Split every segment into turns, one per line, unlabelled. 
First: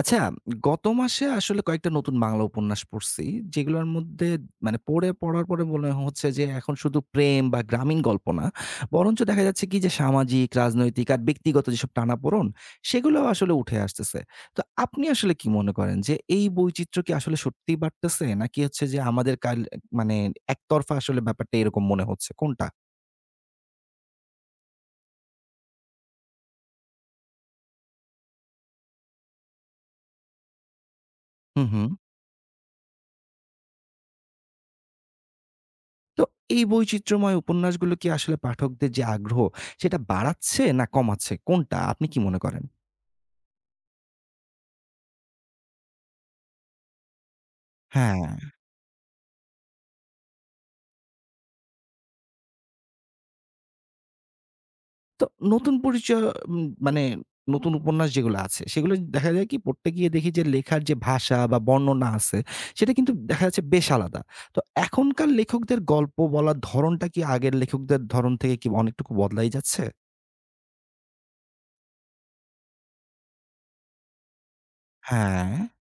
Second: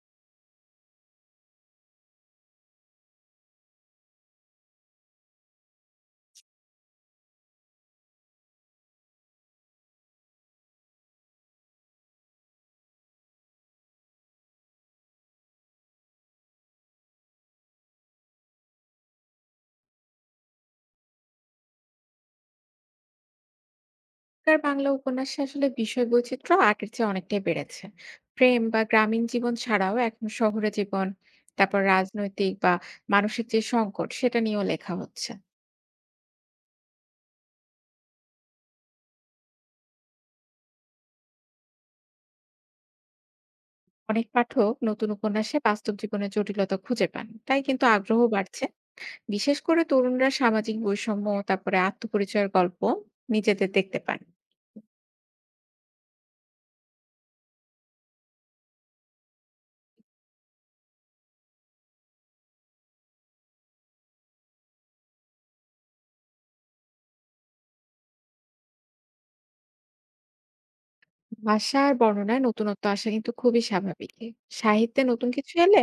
আচ্ছা, গত মাসে আসলে কয়েকটা নতুন বাংলা উপন্যাস পড়ছি। যেগুলোর মধ্যে মানে পড়ে পড়ার পরে মনে হচ্ছে যে এখন শুধু প্রেম বা গ্রামীণ গল্প না, বরঞ্চ দেখা যাচ্ছে কি যে সামাজিক, রাজনৈতিক আর ব্যক্তিগত যেসব টানাপোড়ন সেগুলো আসলে উঠে আসতেছে। তো আপনি আসলে কি মনে করেন যে এই বৈচিত্র্য কি আসলে সত্যিই বাড়তেছে? নাকি হচ্ছে যে আমাদের কাল মানে একতরফা আসলে ব্যাপারটা এরকম মনে হচ্ছে? কোনটা?
এখনকার বাংলা উপন্যাসে আসলে বিষয় বৈচিত্র্য আগের চেয়ে অনেকটাই বেড়েছে। প্রেম বা গ্রামীণ জীবন ছাড়াও এখন শহুরে জীবন,
হু, হু।
তারপর রাজনৈতিক বা মানসিক যে সংকট সেটা নিয়েও লেখা হচ্ছে।
তো এই বৈচিত্র্যময় উপন্যাসগুলো কি আসলে পাঠকদের যে আগ্রহ সেটা বাড়াচ্ছে না কমাচ্ছে? কোনটা আপনি কি মনে করেন?
অনেক পাঠক নতুন উপন্যাসে বাস্তব জীবনের জটিলতা খুঁজে পান। তাই কিন্তু আগ্রহ
হ্যাঁ।
বাড়ছে। বিশেষ করে তরুণরা সামাজিক বৈষম্য, তারপরে আত্মপরিচয়ের গল্প নিজেদের দেখতে পান।
তো নতুন পরিচয় মানে নতুন উপন্যাস যেগুলো আছে সেগুলো দেখা যায় কি পড়তে গিয়ে দেখি যে লেখার যে ভাষা বা বর্ণনা আছে সেটা কিন্তু দেখা যাচ্ছে বেশ আলাদা। তো এখনকার লেখকদের গল্প বলার ধরণটা কি আগের লেখকদের ধরণ থেকে কি অনেকটুকু বদলাই যাচ্ছে?
ভাষার বর্ণনায় নতুনত্ব আসা কিন্তু খুবই স্বাভাবিক। সাহিত্যে নতুন
হ্যাঁ।
কিছু এলে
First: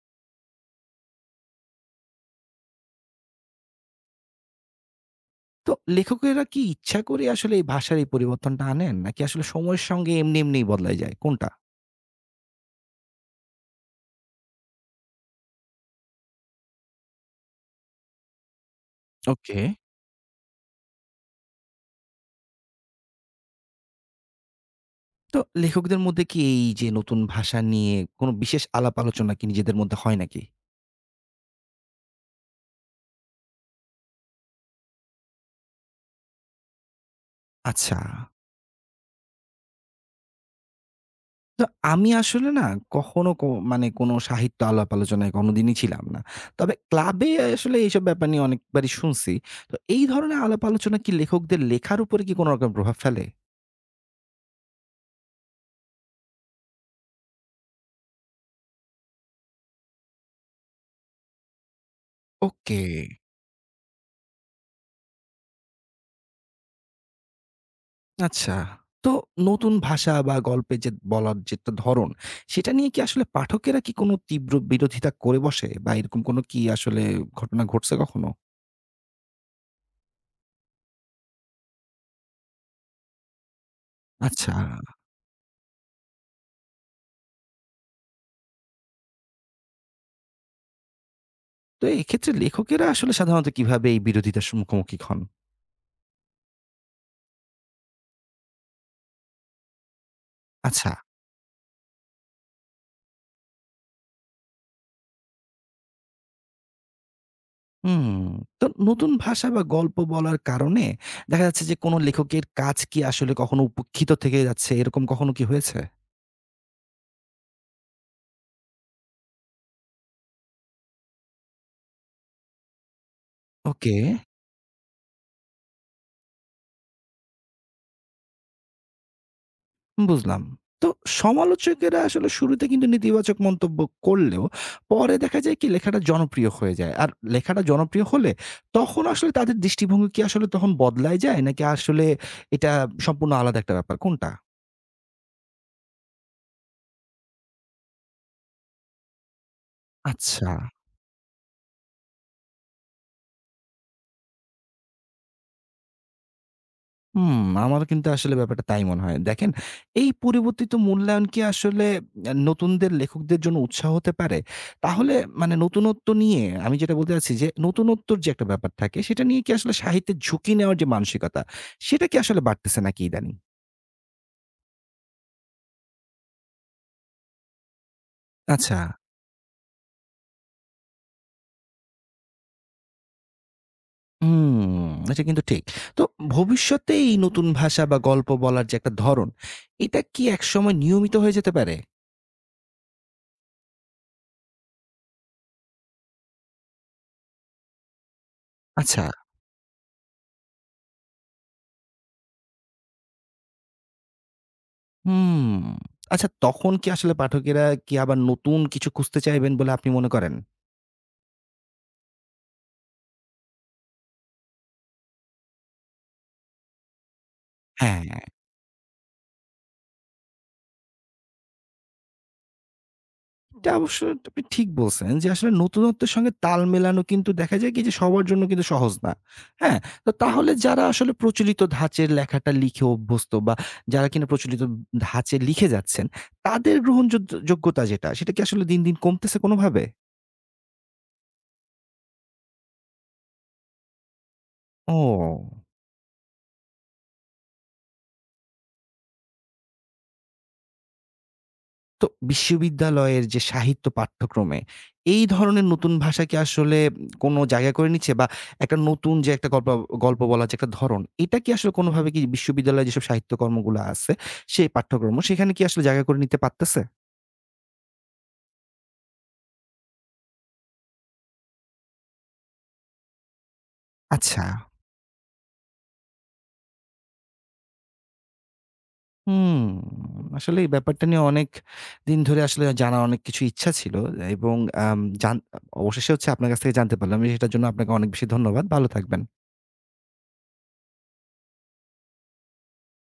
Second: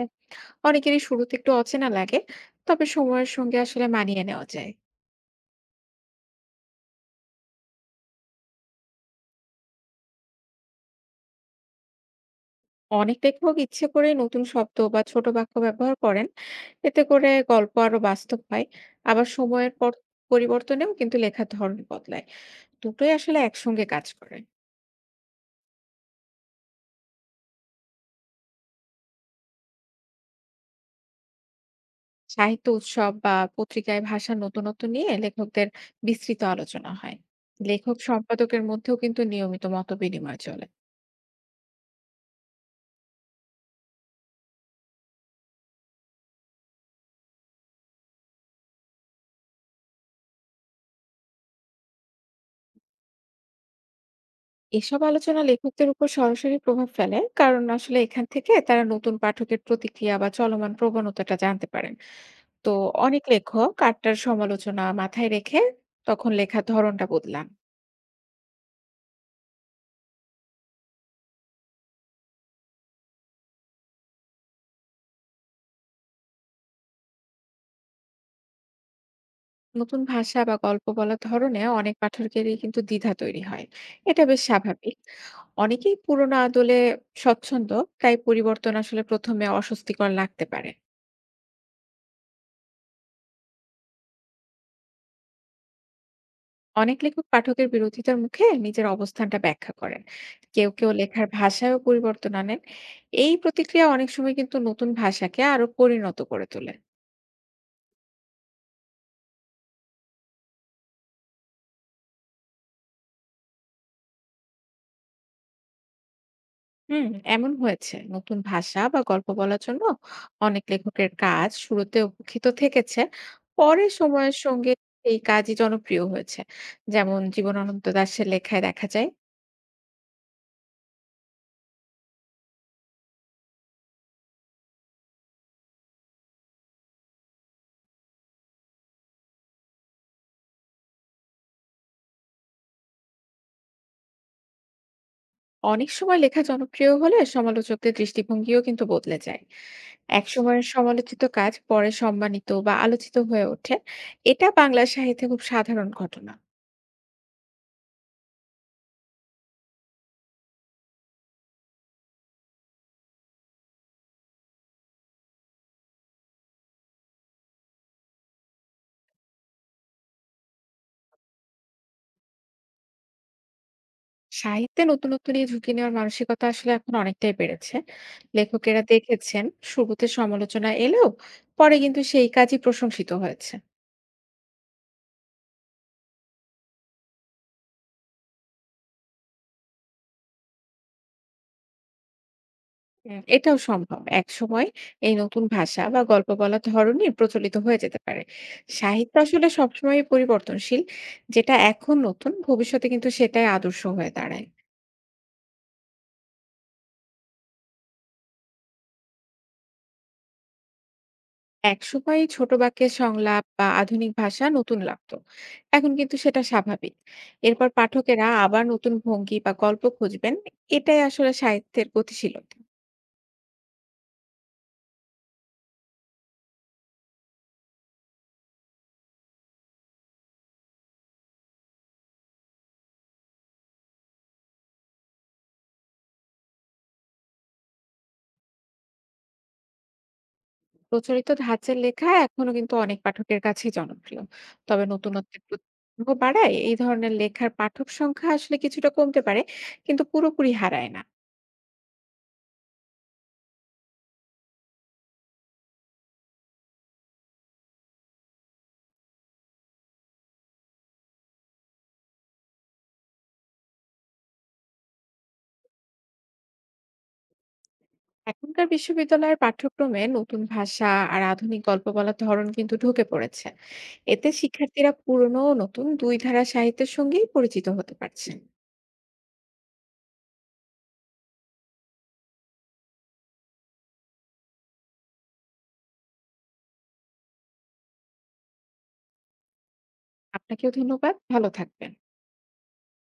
অনেকেরই শুরুতে একটু অচেনা লাগে, তবে সময়ের সঙ্গে আসলে মানিয়ে নেওয়া যায়।
তো লেখকেরা কি ইচ্ছা করে আসলে এই ভাষার এই পরিবর্তনটা আনেন? নাকি আসলে সময়ের সঙ্গে এমনিই বদলাই যায়? কোনটা?
অনেক লেখক ইচ্ছে করে নতুন শব্দ বা ছোট বাক্য ব্যবহার করেন, এতে করে গল্প আরো বাস্তব হয়। আবার
ওকে।
সময়ের পর পরিবর্তনেও কিন্তু লেখার ধরন বদলায়। দুটোই আসলে একসঙ্গে কাজ করে।
তো লেখকদের মধ্যে কি এই যে নতুন ভাষা নিয়ে কোনো বিশেষ আলাপ আলোচনা কি নিজেদের মধ্যে হয় নাকি?
সাহিত্য উৎসব বা পত্রিকায় ভাষার নতুনত্ব নিয়ে লেখকদের বিস্তৃত আলোচনা হয়।
আচ্ছা।
লেখক সম্পাদকের মধ্যেও কিন্তু নিয়মিত মতবিনিময় চলে।
তো আমি আসলে না কখনো ক মানে কোনো সাহিত্য আলাপ আলোচনায় কোনোদিনই ছিলাম না। তবে ক্লাবে আসলে এইসব ব্যাপার নিয়ে অনেকবারই শুনছি। তো এই ধরনের আলাপ আলোচনা কি লেখকদের লেখার উপরে কি কোনো রকম প্রভাব ফেলে?
এসব আলোচনা লেখকদের উপর সরাসরি প্রভাব ফেলে, কারণ আসলে এখান থেকে তারা নতুন পাঠকের প্রতিক্রিয়া বা চলমান প্রবণতাটা জানতে পারেন। তো
ওকে।
অনেক লেখক আটটার সমালোচনা মাথায় রেখে তখন লেখার ধরনটা বদলান।
আচ্ছা। তো নতুন ভাষা বা গল্পে যে বলার যে একটা ধরন, সেটা নিয়ে কি আসলে পাঠকেরা কি কোনো তীব্র বিরোধিতা করে বসে? বা এরকম কোনো কি আসলে ঘটনা ঘটছে কখনো?
নতুন ভাষা বা গল্প বলার ধরনে অনেক পাঠকেরই কিন্তু দ্বিধা তৈরি হয়। এটা বেশ
আচ্ছা।
স্বাভাবিক। অনেকেই পুরোনো আদলে স্বচ্ছন্দ, তাই পরিবর্তন আসলে প্রথমে অস্বস্তিকর লাগতে পারে।
তো এক্ষেত্রে লেখকেরা আসলে সাধারণত কিভাবে এই বিরোধিতার মুখোমুখি হন?
অনেক লেখক পাঠকের বিরোধিতার মুখে নিজের অবস্থানটা ব্যাখ্যা করেন, কেউ কেউ
আচ্ছা।
লেখার ভাষায়ও পরিবর্তন আনেন। এই প্রতিক্রিয়া অনেক সময় কিন্তু নতুন ভাষাকে আরো পরিণত করে তোলে।
হুম। তো নতুন ভাষা বা গল্প বলার কারণে দেখা যাচ্ছে যে কোনো লেখকের কাজ কি আসলে কখনো উপেক্ষিত থেকে যাচ্ছে, এরকম কখনো কি হয়েছে?
হুম, এমন হয়েছে, নতুন ভাষা বা গল্প বলার জন্য অনেক লেখকের কাজ শুরুতে উপেক্ষিত থেকেছে, পরে
ওকে।
সময়ের সঙ্গে এই কাজই জনপ্রিয় হয়েছে। যেমন জীবনানন্দ দাশের লেখায় দেখা যায়।
বুঝলাম। তো সমালোচকেরা আসলে শুরুতে কিন্তু নেতিবাচক মন্তব্য করলেও পরে দেখা যায় কি লেখাটা জনপ্রিয় হয়ে যায়। আর লেখাটা জনপ্রিয় হলে তখন আসলে তাদের দৃষ্টিভঙ্গি কি আসলে তখন বদলায় যায়? নাকি আসলে এটা সম্পূর্ণ আলাদা একটা ব্যাপার কোনটা?
অনেক সময় লেখা জনপ্রিয় হলে সমালোচকদের দৃষ্টিভঙ্গিও কিন্তু বদলে যায়।
আচ্ছা।
একসময়ের সমালোচিত কাজ পরে সম্মানিত বা আলোচিত হয়ে ওঠে। এটা বাংলা সাহিত্যে খুব সাধারণ ঘটনা।
হুম, আমারও কিন্তু আসলে ব্যাপারটা তাই মনে হয়। দেখেন, এই পরিবর্তিত মূল্যায়ন কি আসলে নতুনদের লেখকদের জন্য উৎসাহ হতে পারে? তাহলে মানে নতুনত্ব নিয়ে আমি যেটা বলতে চাচ্ছি যে, নতুনত্বর যে একটা ব্যাপার থাকে, সেটা নিয়ে কি আসলে সাহিত্যে ঝুঁকি নেওয়ার যে মানসিকতা, সেটা কি আসলে বাড়তেছে নাকি ইদানিং?
সাহিত্যে নতুনত্ব নিয়ে ঝুঁকি নেওয়ার মানসিকতা আসলে এখন অনেকটাই বেড়েছে।
আচ্ছা।
লেখকেরা দেখেছেন, শুরুতে সমালোচনা এলেও পরে কিন্তু সেই কাজই প্রশংসিত হয়েছে।
হুম, এটা কিন্তু ঠিক। তো ভবিষ্যতে এই নতুন ভাষা বা গল্প বলার যে একটা ধরন, এটা কি একসময় নিয়মিত হয়ে যেতে পারে?
এটাও সম্ভব, একসময় এই নতুন ভাষা বা গল্প বলার ধরনই প্রচলিত হয়ে যেতে পারে।
আচ্ছা।
সাহিত্য আসলে সবসময় পরিবর্তনশীল। যেটা এখন নতুন, ভবিষ্যতে কিন্তু সেটাই আদর্শ হয়ে দাঁড়ায়।
হুম। আচ্ছা তখন কি আসলে পাঠকেরা কি আবার নতুন কিছু খুঁজতে চাইবেন বলে আপনি মনে করেন?
একসময় ছোট বাক্যের সংলাপ বা আধুনিক ভাষা নতুন লাগতো, এখন কিন্তু সেটা স্বাভাবিক। এরপর
হ্যাঁ।
পাঠকেরা আবার নতুন ভঙ্গি বা গল্প খুঁজবেন। এটাই আসলে সাহিত্যের গতিশীলতা।
এটা অবশ্য আপনি ঠিক বলছেন যে আসলে নতুনত্বের সঙ্গে তাল মেলানো কিন্তু দেখা যায় কি যে সবার জন্য কিন্তু সহজ না। হ্যাঁ? তো তাহলে যারা আসলে প্রচলিত ধাঁচের লেখাটা লিখে অভ্যস্ত বা যারা কিনা প্রচলিত ধাঁচে লিখে যাচ্ছেন, তাদের গ্রহণযোগ্য যোগ্যতা যেটা সেটা কি আসলে দিন, দিন কমতেছে কোনোভাবে?
প্রচলিত ধাঁচের লেখা এখনো কিন্তু অনেক পাঠকের কাছে জনপ্রিয়। তবে নতুনত্বের
ও।
প্রতি আগ্রহ বাড়ায় এই ধরনের লেখার পাঠক সংখ্যা আসলে কিছুটা কমতে পারে, কিন্তু পুরোপুরি হারায় না।
তো বিশ্ববিদ্যালয়ের যে সাহিত্য পাঠ্যক্রমে এই ধরনের নতুন ভাষা কি আসলে কোনো জায়গা করে নিচ্ছে? বা একটা নতুন যে একটা গল্প গল্প বলার যে একটা ধরন, এটা কি আসলে কোনোভাবে কি বিশ্ববিদ্যালয়ে যেসব সাহিত্যকর্মগুলা আছে, সেই পাঠ্যক্রম সেখানে কি আসলে জায়গা করে নিতে পারতেছে?
এখনকার বিশ্ববিদ্যালয়ের পাঠ্যক্রমে নতুন ভাষা আর আধুনিক গল্প বলার ধরন কিন্তু ঢুকে পড়েছে। এতে
আচ্ছা।
শিক্ষার্থীরা পুরনো ও নতুন দুই ধারা সাহিত্যের সঙ্গেই পরিচিত হতে পারছেন।
হুম, আসলে এই ব্যাপারটা নিয়ে অনেক দিন ধরে আসলে জানার অনেক কিছু ইচ্ছা ছিল এবং আম জান অবশেষে হচ্ছে আপনার কাছ থেকে জানতে পারলাম। সেটার জন্য আপনাকে অনেক বেশি ধন্যবাদ। ভালো থাকবেন।
আপনাকেও ধন্যবাদ, ভালো থাকবেন।